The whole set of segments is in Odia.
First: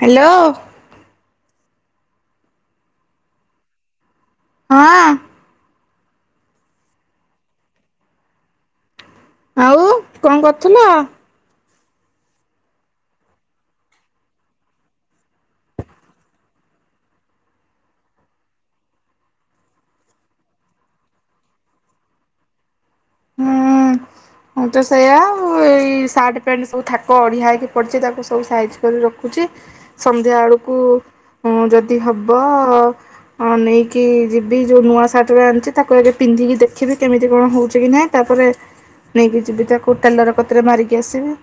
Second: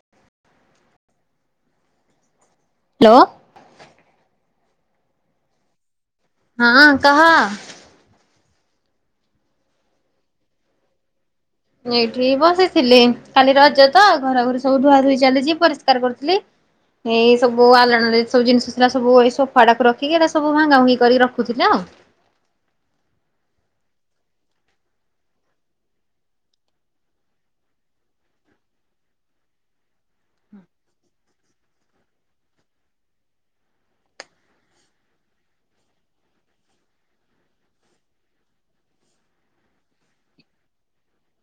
ହ୍ୟାଲୋ। ହ୍ୟାଲୋ, ହଁ। ହଁ କହ। ଆଉ କଅଁ କରୁଥିଲ? ଏଇଠି ବସିଥିଲି କାଲି ରଜ ତ ଘର ଘରେ ସବୁ ଧୁଆ ଧୁୋଇ ଚାଲିଛି ପରିଷ୍କାର କରୁଥିଲି। ଏଇ ସବୁ ଆଲଣରେ ସବୁ ଜିନିଷ ଥିଲା ସବୁ ଏଇ ସୋଫା ଟାକୁ ରଖିକି ଏଟା ସବୁ ଭା ଭୁଙ୍ଗି କରିକି ରଖୁଥିଲେ ଆଉ। ହଁ। ମୁଁ ତ ସେଇୟା ଏଇ ସାର୍ଟ ପ୍ୟାଣ୍ଟ ସବୁ ଥାକ ଅଢ଼ଆ ହୋଇଇକି ପଡ଼ିଛି ତାକୁ ସବୁ ସାଇଜ୍ କରି ରଖୁଛି। ସନ୍ଧ୍ୟା ବଳକୁ ଯଦି ହବ ହଁ ନେଇକି ଯିବି ଯୋଉ ନୂଆ ସାର୍ଟଟାଉରା ଆଣିଛି ତାକୁ ଆଗେ ପିନ୍ଧିକି ଦେଖିବି କେମିତି କଣ ହଉଛି କି ନାଇଁ ତାପରେ ନେଇକି ଯିବି ତାକୁ ଟେଲର କତିରେ ମାରିକି ଆସିବି।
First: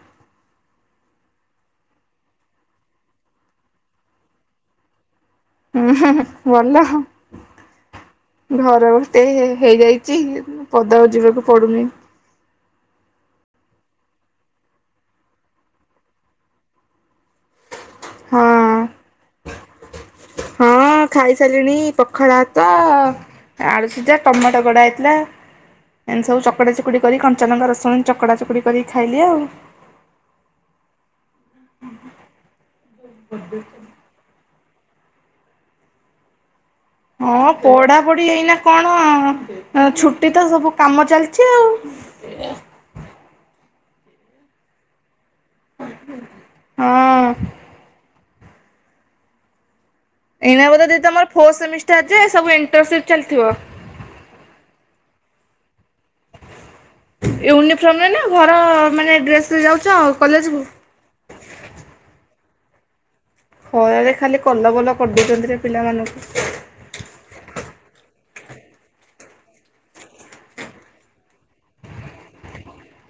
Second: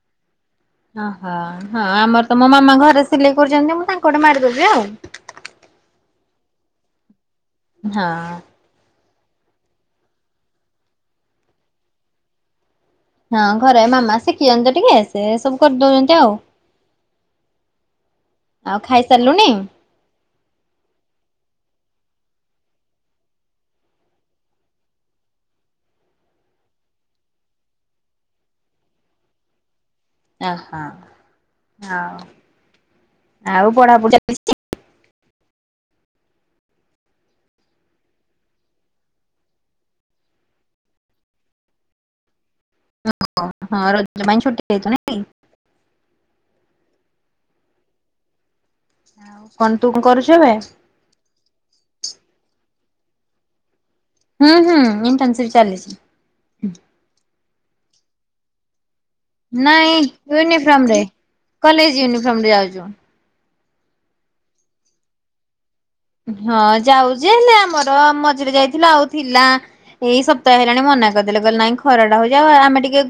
ଓହୋ ହଁ ଆମର ତ ମୋ ମାମା ଘରେ ସିଲେଇ କରୁଛନ୍ତି ମୁଁ ତାଙ୍କଟେ ମାରିଦଉଚି ଆଉ। ଉ ହୁଁ ହୁଁ ଭଲ ଆଉ। ହଁ। ଘରେ ବସି ହେଇ ହେଇ ହେଇଯାଇଛି ପଦାକୁ ଯିବାକୁ ପଡୁନି। ହଁ ଘରେ ମାମା ଶିଖିଛନ୍ତି ଟିକେ ସେ ସବୁ କରିଦଉଛନ୍ତି ଆଉ। ଆଉ ହଁ। ଖାଇସାରିଲୁଣି? ହଁ ଖାଇ ସାରିଲିଣି ପଖାଳ ଭାତ ଆଳୁ ସିଝା, ଟମାଟୋ କଡା ହେଇଥିଲା। ଏ ସବୁ ଚକଡା ଚକୁଡି କରି କଞ୍ଚାଲଙ୍କା ରସୁଣ ଚକଡା ଚକୁଡି କରିକି ଖାଇଲି ଆଉ। ଓହୋ ହଉ ଆଉ [unintelligible] ହଁ ପଢା ପଢି ଏଇନା କଣ ଛୁଟି ତ ସବୁ କାମ ଚାଲିଛି ଆଉ। ଓ ହଁ ରଜ ପାଇଁ ଛୁଟି ଦେଇଛନ୍ତି ନାହିଁ? ହଁ। କଣ ତୁ କରୁଚୁ? ଏଇନାବୋଧେ ଦିଦି ତମର ଫୋ ସେମିଷ୍ଟାର ସବୁ ଇଣ୍ଟରସିପ ଚାଲିଥିବ? ହୁଁ ହୁଁ ଇଣ୍ଟର୍ନସିନ୍ ଚାଲିଚି। ୟୁନିଫର୍ମରେ ନା ଘର ମାନେ ଡ୍ରେସରେ ଯାଉଛ ନାଇଁ କଲେଜକୁ? ୟୁନିଫର୍ମ ରେ କଲେଜ୍ ୟୁନିଫର୍ମ ରେ ଯାଉଛୁ। ଖରା ରେ ଖାଲି କଲବଲ କରିଦଉଛନ୍ତି ଯେ ପିଲାମାନଙ୍କୁ। ହଁ ଯାଉଛି ହେଲେ ଆମର ମଝିରେ ଯାଇଥିଲୁ ଆଉ ଥିଲା ଏଇ ସପ୍ତାହ ହେଲାଣି ମନା କରିଦେଲେ ନାଇଁ ଖରାଟା ହଉଛି ଆମେ ଟିକେ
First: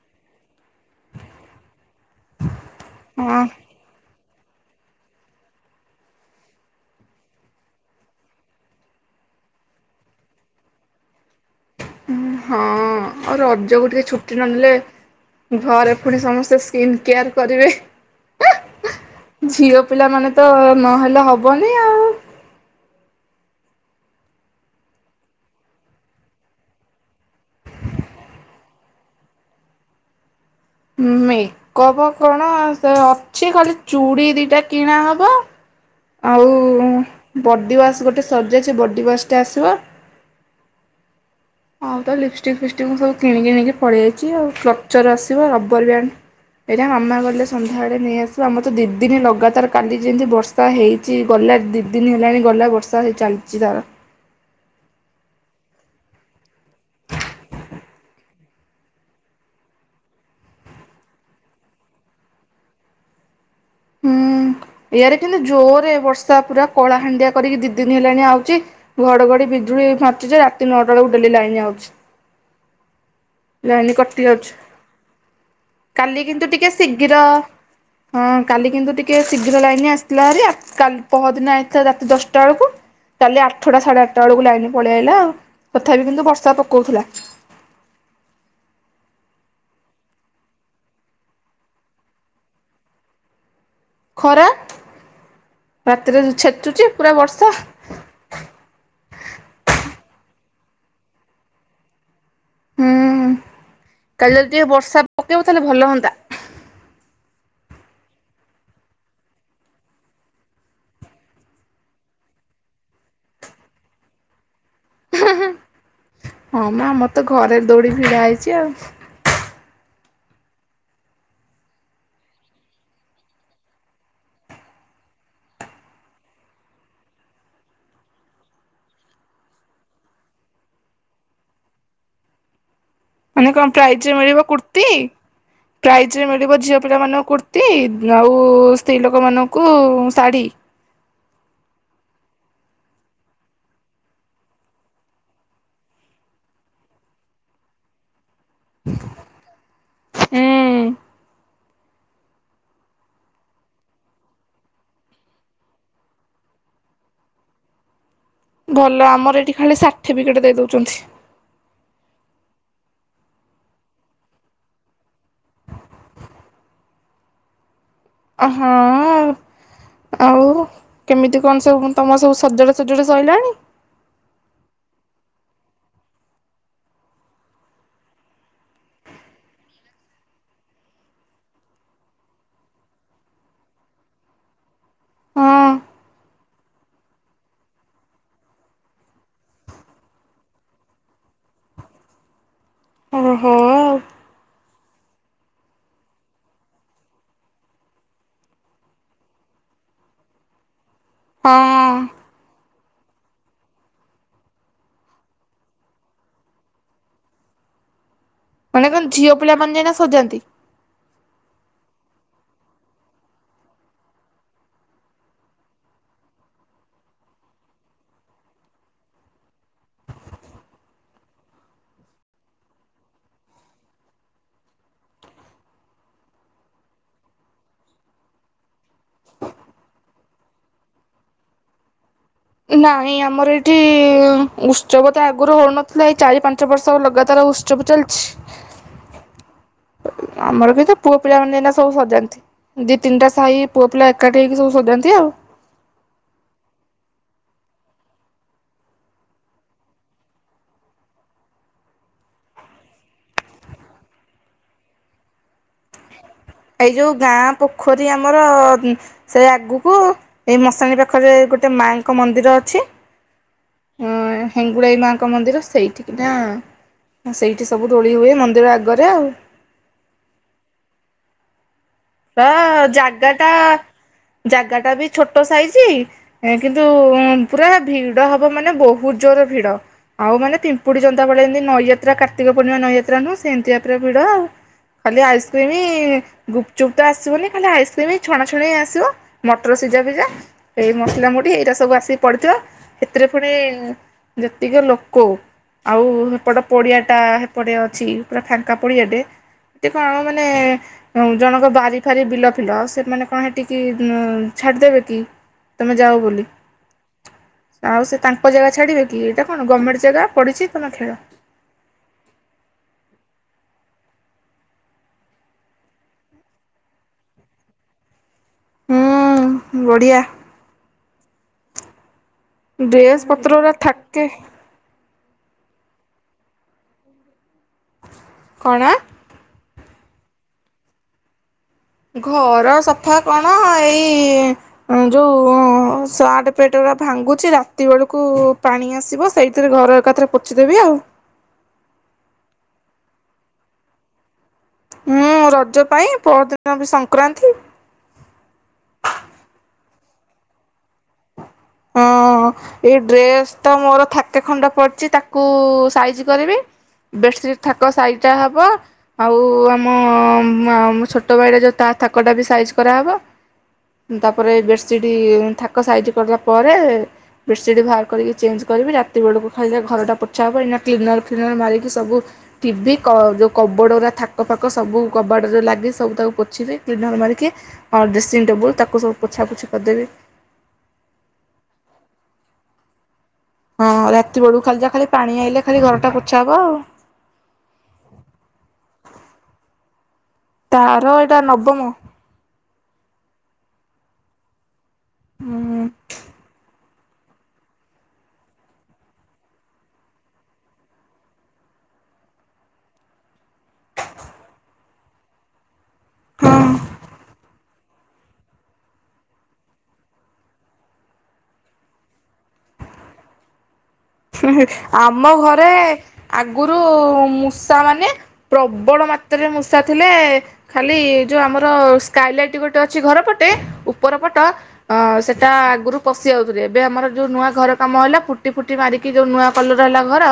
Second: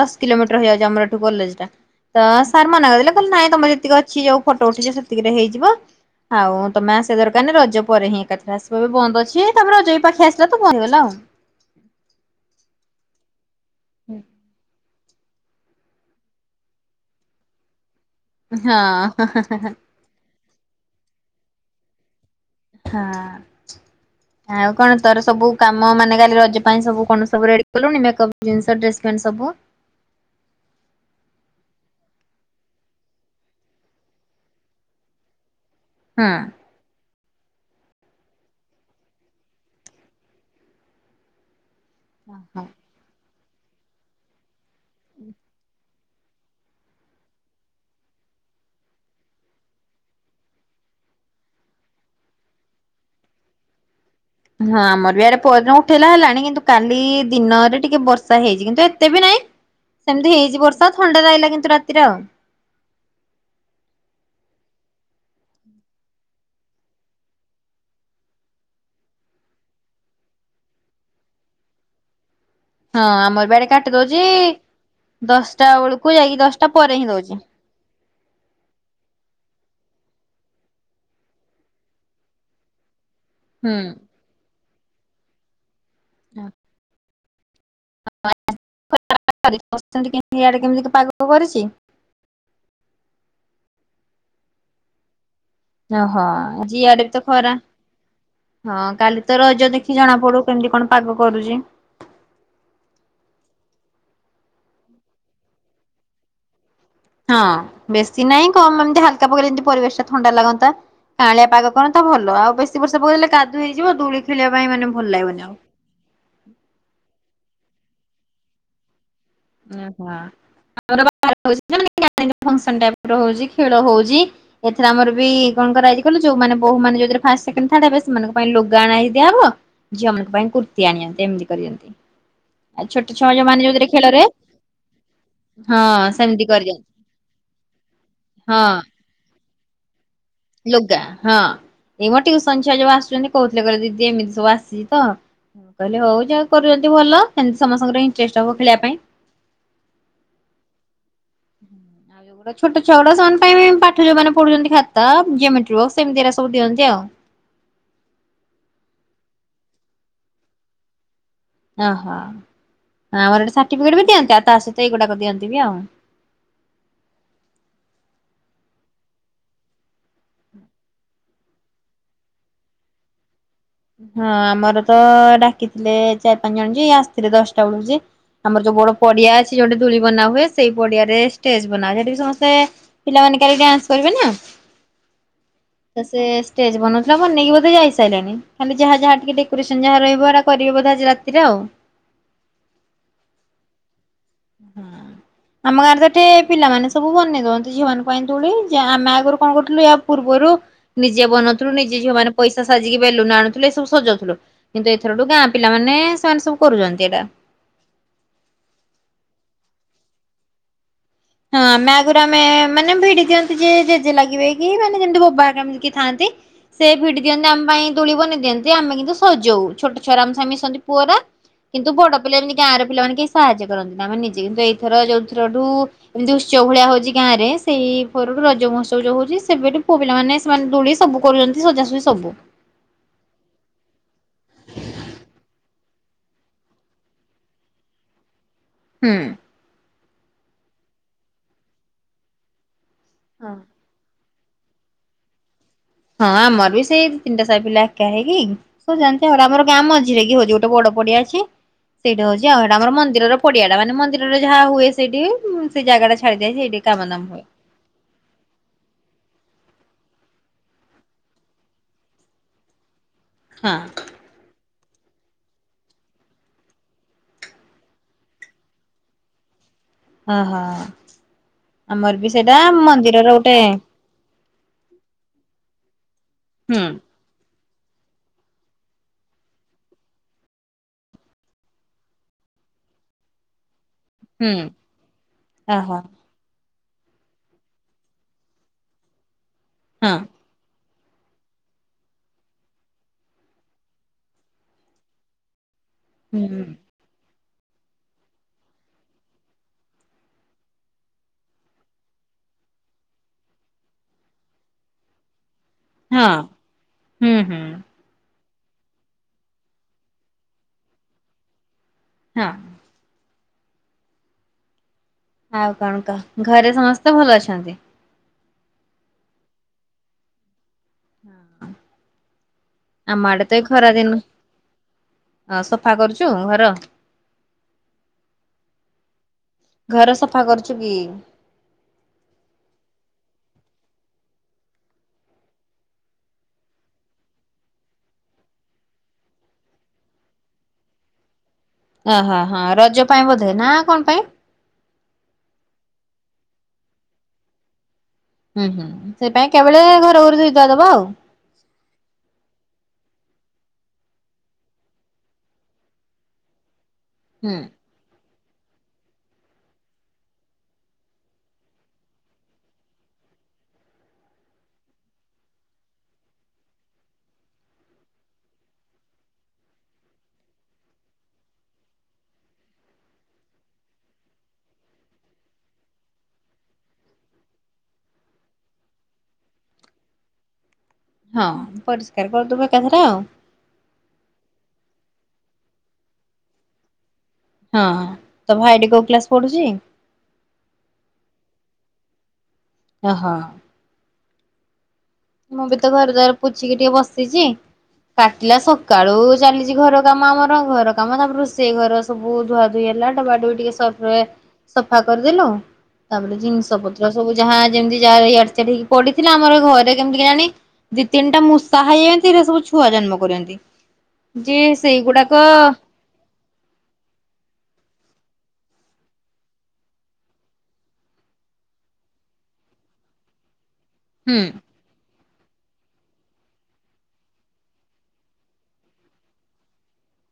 ଦ କିଲୋମିଟର ହେଇଯାଉଛି ଆମର ଏଠୁ କଲେଜଟା। ତ ସାର୍ ମନା କରିଦେଲେ କହିଲେ ହଁ ନାଇଁ ତମର ଯେତିକି ଅଛି ଯୋଉ ଫଟୋ ଉଠିଛି ସେତିକିରେ ହେଇଯିବ ଆଉ ତମ ସେ ଦରକାର ନାହିଁ ରଜ ପରେ ହିଁ ଏକାରେ ଆସିବା ବନ୍ଦ ଅଛି ତାପରେ ରଜ ବି ପାଖି ଆସିଲା ତ ବନ୍ଦହେଇଗଲା ଆଉ। ହଁ ଆଉ ରଜକୁ ଟିକେ ଛୁଟି ନ ନେଲେ ଘରେ ପୁଣି ସମସ୍ତେ ସ୍କିନ୍ କେୟାର୍ କରିବେ। ଝିଅ ହଁ। ପିଲାମାନେ ତ ନହେଲେ ହବନି ଆଉ ହଁ। [inaudible] ଆଉ କଣ ତୋର ସବୁ କାମ ମାନେ କାଲି ରଜ ପାଇଁ ସବୁ କଣ ସବୁ ରେଡି କଲୁଣି ମେକଅପ୍ ଜିନିଷ ଡ୍ରେସ ପ୍ୟାଣ୍ଟ୍ ସବୁ? ମେକଅପ୍ କଣ ସେ ଅଛି ଖାଲି ଚୁଡ଼ି ଦୁଇଟା କିଣା ହେେବ ହଁ। ବଡିୱାସ୍ ଗୋଟେ ସରିଯାଇଛି ବଡିୱାସ୍ ଟେ ଆସିବ ହଉ ତ ଲିପଷ୍ଟିକ୍ ଫିପଷ୍ଟିକ୍ ମୁଁ ସବୁ କିଣିକି ନେଇକି ପଳେଇ ଆଇଛି ଆଉ କ ଉଚର ଆସିବ ରବର୍ ବ୍ୟାଣ୍ଡ୍ ଏଇଟା ମାମା ଗଲେ ସନ୍ଧ୍ୟାବେଳେ ନେଇଆସିବ ଆମର ତ ଦି ଦିନ ଲଗାତାର କାଲି ଯେମିତି ବର୍ଷା ବର୍ଷା ହେଇଛି ଗଲା ଦି ଦିନି ହେଲାଣି ଗଲା ବର୍ଷା ହେ ଚାଲିଛି ତାର। ହଁ ଆମର ବି ଏଆଡ଼େ ପହଦିନ ଉଠେଇଲା ହେଲାଣି କିନ୍ତୁ କାଲି ଦିନରେ ଟିକେ ବର୍ଷା ହେଇଛି କିନ୍ତୁ ଏତେ ବି ନାହିଁ ସେମିତି ହେଇଛି ବର୍ଷା ଥଣ୍ଡା ଲାଗିଲା କିନ୍ତୁ ରାତିରେ ଆଉ। ହୁଁ ଇଆାରେ କିନ୍ତୁ ଜୋରେ ବର୍ଷା ପୁରା କଳା ହାଣ୍ଡିଆ କରିକି ଦି ଦିନ ହେଲାଣି ଆଉଛି ଘଡଘଡି ବିଜୁଳି ମାରୁଛି ଯେ ରାତି ନଅଟା ବେଳକୁ ଡେଲି ଲାଇନ୍ ଆଉଚି। ହଁ ଆମର ବି ଆଡେ କାଟି ଦଉଛି ଦଶଟା ବେଳକୁ କାଲି ଯାଇକି କିନ୍ତୁ ଟିକେ ଦଶଟା ପରେ ହିଁ ଶୀଘ୍ର ଦଉଛି। ହଁ। କାଲି କିନ୍ତୁ ଟିକେ ଶୀଘ୍ର ଲାଇନ ଆସିଥିଲା ହେରି ପହଦିନ ଆସିଥାଥିଲା ରାତି ଦଶଟା ବେଳକୁ କାଲି ହୁଁ। ଆଠଟା ସାଢ଼େ ଆଠଟା ବେଳକୁ ଲାଇନ୍ ପଳେଇ ଆାଇଲା ଆଉ ତଥାପି କିନ୍ତୁ ବର୍ଷା ପକଉଥିଲା। [unintelligible] ଇଆଡ଼େ କେମିତି ପାଗ କରିଛି? ଖରା ଓହୋ ରାତିରେ ଆଜି ଛେଚୁଛି ଇଆଡେ ବି ତ ପୁରା ବର୍ଷା ଖରା ହଁ କାଲି ତ ରଜ ଦେଖିକି ଜଣା ପଡୁ କେମିତି କଣ ପାଗ କରୁଛି। ହୁଁ କାଲି ଯଦି ଟିକେ ବର୍ଷା ପକେଇବ ତାହେଲେ ଭଲ ହୁଅନ୍ତା। ହଁ ବେଶୀ ନାଇଁ କମ ଏମିତି ହାତପକେଇଲେ ଯେମିତି ପରିବେଶ ଟା ଥଣ୍ଡା ଲାଗନ୍ତା। କାଉଳିଆ ପାଗ କରନ୍ତା ଭଲ ଆଉ ବେଶୀ ବର୍ଷା ପକେଇଲେ କାଦୁଅ ହେଇଯିବ ଦୂଳି ଖେଳିବା ପାଇଁ ମାନେ ଭଲ ଲାଗିବନି ଆଉ। ହଁ ମ ଆମ ର ତ ଘରେ ଦୌଡି ଭିଡା ହେଇଛି ଆଉ। [unintelligible] ଓହୋ ଖେଳ ହଉଛି। ଏଥିରେ ଆମର ବି କଣ କରଇ କ ଯୋଉମାନେେ ବୋ ମାନେ ଯଉରେ ଫାଷ୍ଟ ସେକଣ୍ଡ ଥାର୍ଡ ହେବେ ସେମାନଙ୍କ ପାଇଁ ଲଗା ଆଣ ହେଇ ଦିଆ ହବ ଝିଅମାନାନଙ୍କ ପାଇଁ କୁର୍ତ୍ତି ଆଣିଅନ୍ତି ଏମିତି କରିନ୍ତି। [inaudible] ଆ ଛୋଟ ଛୁଆ ମାନେ କଣ ପ୍ରାଇଜ ଖେଳରେ ମିଳିବ କୁର୍ତି ହଁ ପ୍ରାଇଜରେ ସେମିତି ମିଳିବ ଝିଅ କରିଛନ୍ତି ପିଲା ମାନଙ୍କୁ କୁର୍ତ୍ତି ଆଉ ହଁ। ସ୍ତ୍ରୀ ଲୋକମାନ କୁ ଶାଢ଼ୀ। ଲୁଗା ହଁ ଏ ମୋ ଟିଉସନ ଛୁଆ ଯୁ ଆସୁଛନ୍ତି କହୁଥିଲେ କରେ ଦିଦି ଏମିତି ସବୁ ଆସିଛି ତ। ହଁ କହିଲେ ହଉ ଯାହା କରୁଛନ୍ତି ଭଲ ସେମିତି ସମସ୍ତଙ୍କର ଇଣ୍ଟରେଷ୍ଟ ହବ ଖେଳିବା ପାଇଁ। ଏଁ। ଯୋ ଛୋଟ ଛୁଆ ଗୁଡା ସେମାନେ ପାଇଁ ପାଠ ଯୋଉମାନେ ପଢୁଛନ୍ତି ଖାତା ଯୋମେଟ୍ରୀ ବକ୍ସ ଏମିତିରେ ସବୁ ଦିଅନ୍ତି ଆଉ। ଭଲ ଆମର ଏଇଠି ଖାଲି ସାର୍ଟିଫିକେଟ୍ ଦେଇଦଉଛନ୍ତି। ଓହୋ ଆମର ଗୋଟେ ସାର୍ଟିଫିକେଟ ବି ଦିଅନ୍ତି ଆଉ ତା ସହିତ ଏଇଗୁଡାକ ଦିଅନ୍ତି ବି ଆଉ। ଅ ହଁ। ଆଉ କେମିତି କଣ ସବୁ ତୁମ ସବୁ ସଜଡ଼ା ସଜଡ଼ି ସରିଲାଣି? ହଁ ଆମର ତ ଡାକିଥିଲେ ଚାରି ପାଞ୍ଚ ଜଣ ଯେ ଆସିଥିଲେ ଦଶଟା ବେଳକୁ ଯେ ଆମର ଯୋଉ ବଡ ପଡିଆ ଅଛି ଯୋଉଠି ଦୋଳି ବନା ହୁଏ ସେଇ ପଡିଆ ରେ ଷ୍ଟେଜ ବନା ସେଟି ବି ସମସ୍ତେ ପିଲାମାନେ କାଲି ଡ୍ୟାନ୍ସ କରିବେ ନା। ହଁ ସେ ଷ୍ଟେଜ ବନଉଥିଲା ବନେଇକି ବୋଧେ ଯାଇସାରିଲାଣି। ଖାଲି ଯାହା ଯାହା ଟିକେ ଡେକୋରେସନ୍ ଯାହା କରିବେ ବୋଧେ ଆଜି ରାତିରେ ଆଉ। ଓହୋ। ଆମ ଗାଁରେ ତ ଏଠି ପିଲାମାନେ ସବୁ ବନେଇ ଦଉଅନ୍ତି ଝିଅଙ୍କ ପାଇଁ ଦୋଳି ଆମେ ଆଗରୁ କଣ କରୁଥିଲୁ ପୂର୍ବରୁ ନିଜେ ହଁ ବନଉଥିଲୁ ନିଜେ ଝିଅ ମାନ ପଇସା ସାଜିକି ବେଲୁନ ଆଣୁଥିଲେ ସବୁ ସଜଉଥିଲୁ କିନ୍ତୁ ଏଥରଠୁ ଗାଁ ପିଲା ମାନେ ସେମାନେ ସବୁ କରୁଛନ୍ତି ଏଇଟା। ମାନେ କଣ ଝିଅ ପିଲା ମାନେ ଯାଇନା ସଜାନ୍ତି? ହଁ ଆମେ ଆଗରୁ ଆମେ ମାନେ ଭିଡି ଦିଅନ୍ତି ଯେ ଜେଜେ ଲାଗିବେ କି ମାନେ ଯେମିତି ବୋବା ହେଇକା କିଏ ଥାନ୍ତି। ସେ ଭିଡି ଦିଅନ୍ତି ଆମ ପାଇଁ ଦୋଳି ବନେଇ ଦିଅନ୍ତି ଆମେ କିନ୍ତୁ ସଜଉ ଛୋଟ ଛୁଆରା ଆମ ସାଙ୍ଗେ ମିଶନ୍ତି ପୁଅରା କିନ୍ତୁ ବଡ ପିଲା ଏମିତି ଗାଁର ପିଲାମାନେ କେହି ସାହାଯ୍ୟ କରନ୍ତିନି ମାନେ ନିଜେ କିନ୍ତୁ ଏଇଥର ଯୋଉ ଥରଠୁ ଏମିତି ଉତ୍ସବ ଭଳିଆ ହଉଛି ଗାଁରେ ସେଇ ପରଠୁ ରଜ ମହୋସବ ଯୋଉ ହଉଛି ସେବେଠୁ ପୁଅ ପିଲାମାନେ ସେମାନେ ଦୋଳି ସବୁ କରୁଛନ୍ତି ସଜାସଜି ସବୁ। ନାଇଁ ଆମର ଏଇଠି ଉତ୍ସବ ତ ଆଗରୁ ହଉନଥିଲା ଏଇ ଚାରି ପାଞ୍ଚ ବର୍ଷ ଲଗାତାର ଉତ୍ ଚପ ଚାଲିଛି। ହୁଁ। ଆମର ବି ତ ପୁଅ ପିଲା ମାନେ ଏନା ସବୁ ସଜାନ୍ତି ଦି ତିନିଟା ହଁ। ସାହି ପୁଅ ପିଲା ଏକାଠି ହେଇକି ସଜାନ୍ତି ଆଉ। ହଁ ଆମର ବି ସେଇ ତିନିଟା ସାହି ପିଲା ଏକା ହେଇକି। ସଜାନ୍ତି ଆମ ଗାଁ ମଝିରେ କି [unintelligible] ଗୋଟେ ବଡ ପଡିଆ ଅଛି। ସେଇଟା ହଉଛିଉଇଟା ଆମର ମନ୍ଦିର ପଡିଆ ଟା ମାନେ ମନ୍ଦିର ଯାହା ହୁଏ ସେଇଠି ସେ ଜାଗା [unintelligible] ଏଇ ଯୋଉ ଗାଁ ପୋଖରୀ ଆମର ସେ ଆଗକୁ ଏଇ ମଶାଣି ପାଖରେ ଗୋଟେ ମାଆଙ୍କ ମନ୍ଦିର ଅଛି ହଁ। ହଁ ହେଙ୍ଗୁଳାଇ ମା ଙ୍କ ମନ୍ଦିର ସେଇଠିକି ନା ସେଇଠି ସବୁ ଦୋଳି ହୁଏ ମନ୍ଦିର ଆଗରେ ଆଉ। ଓହୋ ଆମର ବି ତା ସେଇଟା ମନ୍ଦିରର ଜାଗାଟା ଗୋଟେ ଜାଗାଟା ବି ଛୋଟ ସାଇଜି ହୁଁ କିନ୍ତୁ ପୁରା ଭିଡ ହବ ମାନେ ବହୁତ ଜୋରରେ ଭିଡ। ଆଉ ମାନେ ପିମ୍ପୁଡି ଜନ୍ତାଭଳି ଏମି ନଇ ଯାତ୍ର କାର୍ତିକ ପୂର୍ଣ୍ଣିମା ନଇ ଯାତ୍ରା ନୁଁହଁ ସେମିତିଆ ପରା ଭିଡ ହୁଁ ଖାଲି ଆଇସ୍କ୍ରିମି ଓହୋ ଚୁପ୍ ତ ଆସିବନି ଖାଲି ଆଇସ୍କ୍ରିମ୍ ଛଣାଛଣି ଆସିବ ମଟର ସିଝା ହଁ ଫିଝା। ଏଇ ମସଲା ମୁଢ଼ି ଏଇରା ସବୁ ଆସିକି ପଡିଥିବ ସେଥିରେ ପୁଣି ଯେତିକି ଲୋକ ଆଉ ହୁଁ ହେପଟ ପଡିଆ ଟା ପଡ଼େ ଅଛି ପୁରା ଫାଙ୍କା ପଡ଼ିଆଡ଼େ ଏ କଣ ମାନେ ଜଣଙ୍କ ବାରିଫାରି ବିଲ ଫିଲ ଆଉ ସେମାନେ କଣ ହେଠିକି ଛାଡ଼ିଦେବେ କି? ତମେ ଯାଅ ହଁ ବୋଲି ହୁଁ ହୁଁ ଆଉ ସେ ତାଙ୍କ ଙ୍କ ଜାଗା ଛଡ଼ିବେ କି ଏଇଟାକଣ ଗମେଣ୍ଟ ଜାଗା ପଡ଼ିଛି ତମେ ଖେଳ। ହଁ। ଆଉ କଣ କହ ଘରେ ସମସ୍ତେ ଭଲ ଅଛନ୍ତି? ହୁଁ ବଢିଆ। ଡ୍ରେସ୍ ଆମଆଡେ ତ ପତ୍ରଗୁରା ଏଖରା ଦିନ ଥାକେ ଅ ସଫା କରୁଛୁ ଘର। କଣ? ଘର ସଫା କରୁଛୁ କି? ଘର ସଫା କଣ ଏଇ ଯୋଉ ସାର୍ଟ ପେଟ ଉରାଭାଙ୍ଗୁଛି ରାତି ବେଳକୁ ପାଣି ଆସିବ ସେଇ ସେଥିରେ ଘର ଏକଥରେ ପୋଛିଦେବି ଆଉ। ଓହୋ ହ ହଁ ରଜ ପାଇଁ ବୋଧେ ନା କଣ ପାଇଁ? ହୁଁ ରଜ ପାଇଁ ପରଦିନ ବି ସଂକ୍ରାନ୍ତି। ହୁଁ ହୁଁ ସେଇ ପାଇ ଏକାବେଳେ ଘର ଫର ଧୋଇ ଧାଇ ଦେବ ଆଉ। ହଁ। ଏଇ ଡ୍ରେସ୍ ତ ମୋର ଥାକେ ଖଣ୍ଡ ପଡିଛି ତାକୁ ସାଇଜି କରିବି। ହୁଁ ବେଡ଼ସିଟ୍ ଥାକ ସାଇଟା ହବ। ଆଉ ଆମ ଛୋଟ ଭାଇଟା ଯୋଉ ତା ଥାକଟା ବି ସାଇଜ୍ କରାହେବ। ତାପରେ ଏ ବେଡସିଟ ଥାକ ସାଇଜି କରିଦେଲା ପରେ ବେଡ଼୍ସିରି ବାହାର କରିକି ଚେଞ୍ଜ କରିବି ରାତି ବେଳକୁ ଖାଲି ଘରଟା ପୋଛା ହେବ ଏଇନା କ୍ଲିନର ଫ୍ଲିନର ମାରିକି ସବୁ ଟିଭିି ଯେଉଁ କବୋଡ଼ ଥାକ ଫାକ ସବୁ କବାଟ ଯୋଉ ଲାଗିଚି ସବୁ ତାକୁ ପୋଛିିବି କ୍ଲିନର୍ ମାରିକି। ହଁ ଡ୍ରେସିଂ ଟେବୁଲ୍ ତାକୁ ସବୁ ପୋଛାପୋଛି କରିଦେବି। ହଁ ପରିଷ୍କାର କରିଦବା ଏକାଥରେ ଆଉ। ହଁ ରାତି ବେଳକୁ ଖାଲି ଯା ଖାଲି ପାଣି ଆଇଲେ ଖାଲି ଘର ଟା ପୋଛା ହବ ଆଉ। ହଁ। ତ ଭାଇଟି କୋଉ କ୍ଲାସ ପଢୁଛି? ତାର ଏଇଟା ନବମ। ଓହଁ। ମୁଁ ବି ହୁଁ ତ ଘରଦ୍ଵାର ପୁଛିିକି ଟିକେ ବସିଛି। କାଟିଲା ସକାଳୁ ଚାଲିଛି ଘର କାମ ଆମର ଘର କାମ ତାପରେ ରୋଷେଇ ଘର ସବୁ ଧୁଆ ଧୋଇ ହେଲା ଡବା ଡବି ଟିକେ ସର୍ଫ ରେ ସଫା କରିଦେଲୁ। ତାପରେ ହଁ ଜିନିଷ ପତ୍ର ସବୁ ଯାହା ଯେମିତି ଯାହା ଇଆଡ ସିଆଡେ ହେଇକି ପଡିଥିଲା ଆମର ଘରେ କେମିତି କେଜାଣି ଦି ତିନିଟା ମୂଷା ହେଇଛନ୍ତି ହେରା ସବୁ ଛୁଆ ଜନ୍ମ କରିଛନ୍ତି। ଆମ ଘରେ ଆଗରୁ ମୂଷା ମାନେ ପ୍ରବଳ ମାତ୍ରାରେ ମୂଷା ଥିଲେ। ଖାଲି ଯୋଉ ଆମର ସ୍କାଇଲାଇଟ ଗୋଟେ ଅଛି ଘର ପଟେ ଉପର ପଟ ହୁଁ ଅ ସେଟା ଆଗରୁ ପଶି ଯାଉଥିଲେ ଏବେ ଆମର ଯୋଉ ନୂଆ ଘର କାମ ହେଲା ପୁଟି ଫୁଟି ମାରିକି ଯୋଉ ନୂଆ କଲର ହେଲା ଘର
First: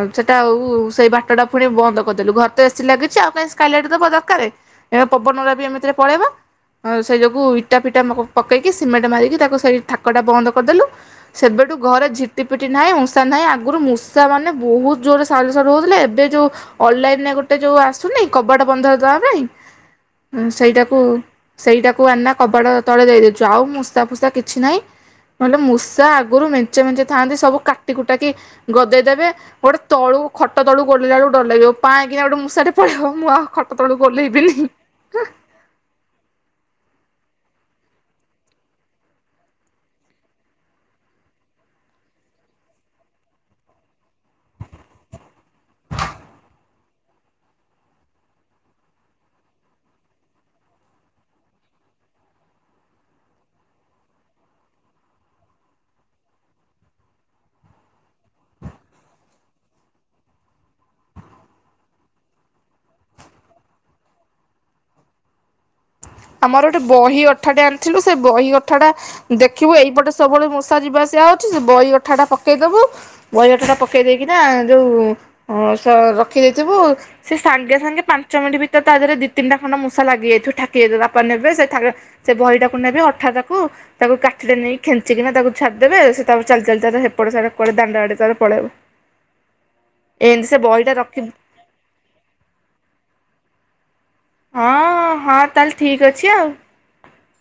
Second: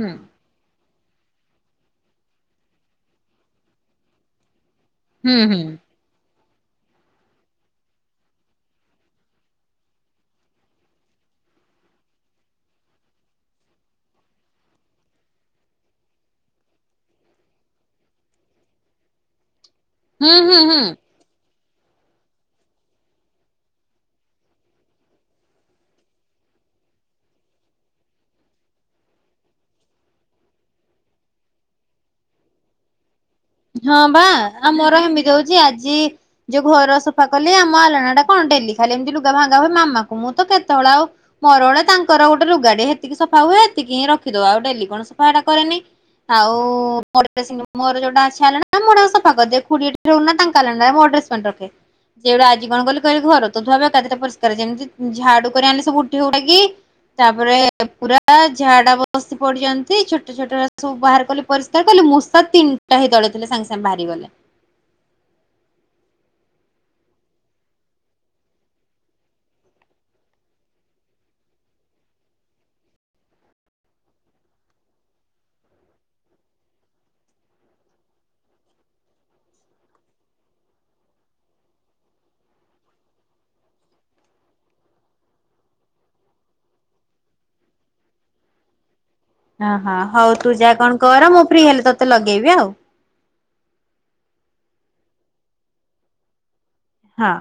ହୁଁ ସେଟା ଆଉ ସେଇ ବାଟ ପୁଣି ବନ୍ଦ କରିଦେଲୁ ଘର ତ ଏସି ଲାଗିଛି ଆଉ କାହିଁ ସ୍କାଇଲାଇଟ୍ ଦବାଦରକାରେ। ଏବେ ହୁଁ ପବନରେ ହୁଁ ବି ଏମିତିରେ ପଳେଇବ। ହଁ ସେ ଯୋଗୁ ଇଟା ଫିଟା ପକେଇକି ସିମେଣ୍ଟ ମାରିକି ତାକୁ ସେଇ ଠାକଟା ବନ୍ଦ କରିଦେଲୁ। ସେବେଠୁ ଘରେ ଝିପ୍, ଝିଟିପିଟି ନାହିଁ ମୂଷା ନାହିଁ ଆଗରୁ ମୂଷାମାନେ ବହୁତ୍ ଜୋରରେ ସାଲୁସାଲୁ ହଉଥିଲେ ଏବେ ଯଉ ଅଲଲାଇନରେ ଗୋଟେ ଯୋଉ ଆସୁନି କବାଟ ବନ୍ଧ ଦବା ପାଇଁ ହୁଁ ଉଁ ହୁଁ ହୁଁ ସେଇଟାକୁ ସେଇଟାକୁ ଆନା କବାଡ ତଳେ ଦେଇଦଉଛୁ ଆଉ ମୂଷା ଫୂଷା କିଛି ନାହିଁ। ନହେଲେ ମୂଷା ଆଗରୁ ମେଞ୍ଚେ ମେଞ୍ଚେ ଥାଆନ୍ତି ସବୁ କାଟି କୁଟାକି ଗଦେଇଦେବେ। ଗୋଟେ ତଳୁ ଖଟ ତଳୁ ଗୋଡ ଦେଲାବେଳକୁ ଡର ଲାଗିବ ପାଏଁକିନା ଗୋଟେ ମୂଷା ପଳେଇବ ମୁଁ ଆଉ। ଖଟ ତଳକୁ ଓହ୍ଲେଇବିନି। ଏମିତି ହଉଛି ଆଜି। ଯୋଉ ଘର ସଫା କଲି ଆମ ଆଲଣାଟା କଣ ଡେଲି ଖାଲି ଏମିତି ଲୁଗା ଭାଙ୍ଗା ହୁଏ ମାମାକୁ ମୁଁ ତ କେତବେଳେ ଆଉ, ମୋର ଗୋଟେ ତାଙ୍କର ଗୋଟେ ଲୁଗାଟେ ହେତିକି ସଫା ହୁଏ ସେତିକି ହିଁ ରଖିଦଉ ଆଉ ଡେଲି କଣ ସଫା ଏଟା କରେନି। [unintelligible] [unintelligible] ସେ ଗୋଟେ ଆଜି କଣ କଲେ କହିଲେ ଘର ତ ଧୁଆ ହବ କାଲିତ ପରିସ୍କାର ହେଇଛି ଯେମିତି ଝାଡୁ କରି ଆଣେ ସବୁ ଉଠେଇ ଉଠାକି। ତାପରେ ପୁରା ଝାଡା ବସି ପଡିଛନ୍ତି ଛୋଟ ଛୋଟ ସବୁ ବାହାର କଲେ। ପରିସ୍କାର କରିଲି ମୂଷା ତିନିଟା ହେଇ ତଳେ ଥିଲେ ସାଙ୍ଗେ ସାଙ୍ଗେ ହେଇ ବାହାରିଗଲେ। ଆମର ଗୋଟେ ବହି ଅଠାଟେ ଆଣିଥିଲୁ ସେ ବହି ଅଠାଟା- - ଦେଖିବୁ ଏଇପଟେ ସବୁବେଳେ ମୂଷା ଯିବା ଆସିବା ହଉଛି ବହି ଅଠାଟା ପକେଇଦବୁ। ବହି ଅଠାଟା ପକେଇ ଦେଇକିନା ଯୋଉ ରଖି ଦେଇଥିବୁ। ସେ ସାଙ୍ଗେ ସାଙ୍ଗେ ପାଞ୍ଚ ମିନିଟ ଭିତରେ ତା ଦେହରେ ଦି ତିନିଟା ଖଣ୍ଡ ମୂଷା ଲାଗି ଯାଇଥିବ ଠାକିଯାଇଥିବ ବାପା ନେବେ ସେ ସେ ବହିଟାକୁ ନେବେ ଅଠାଟାକୁ। ତାକୁ କାଠିରେ ନେଇକି ଖେଞ୍ଚିକିନା ତାକୁ ଛାଡିଦେବେ ସେ ତା ପରେ ଚାଲି ଚାଲି ତାର ହେପଟ ସାରା ଦାଣ୍ଡ ଆଡେ ତାର ପଳେଇବ। ହ ହ ହଉ ଏମିତି ତୁ ସେ ଯାହା ବହିଟା କଣ ରଖି କର ମୁଁ ଫ୍ରି ହେଲେ ତୋତେ ଲଗେଇବି ଆଉ। ହଁ ହଁ ତାହେଲେ ଠିକ ଅଛି ଆଉ। ହଁ,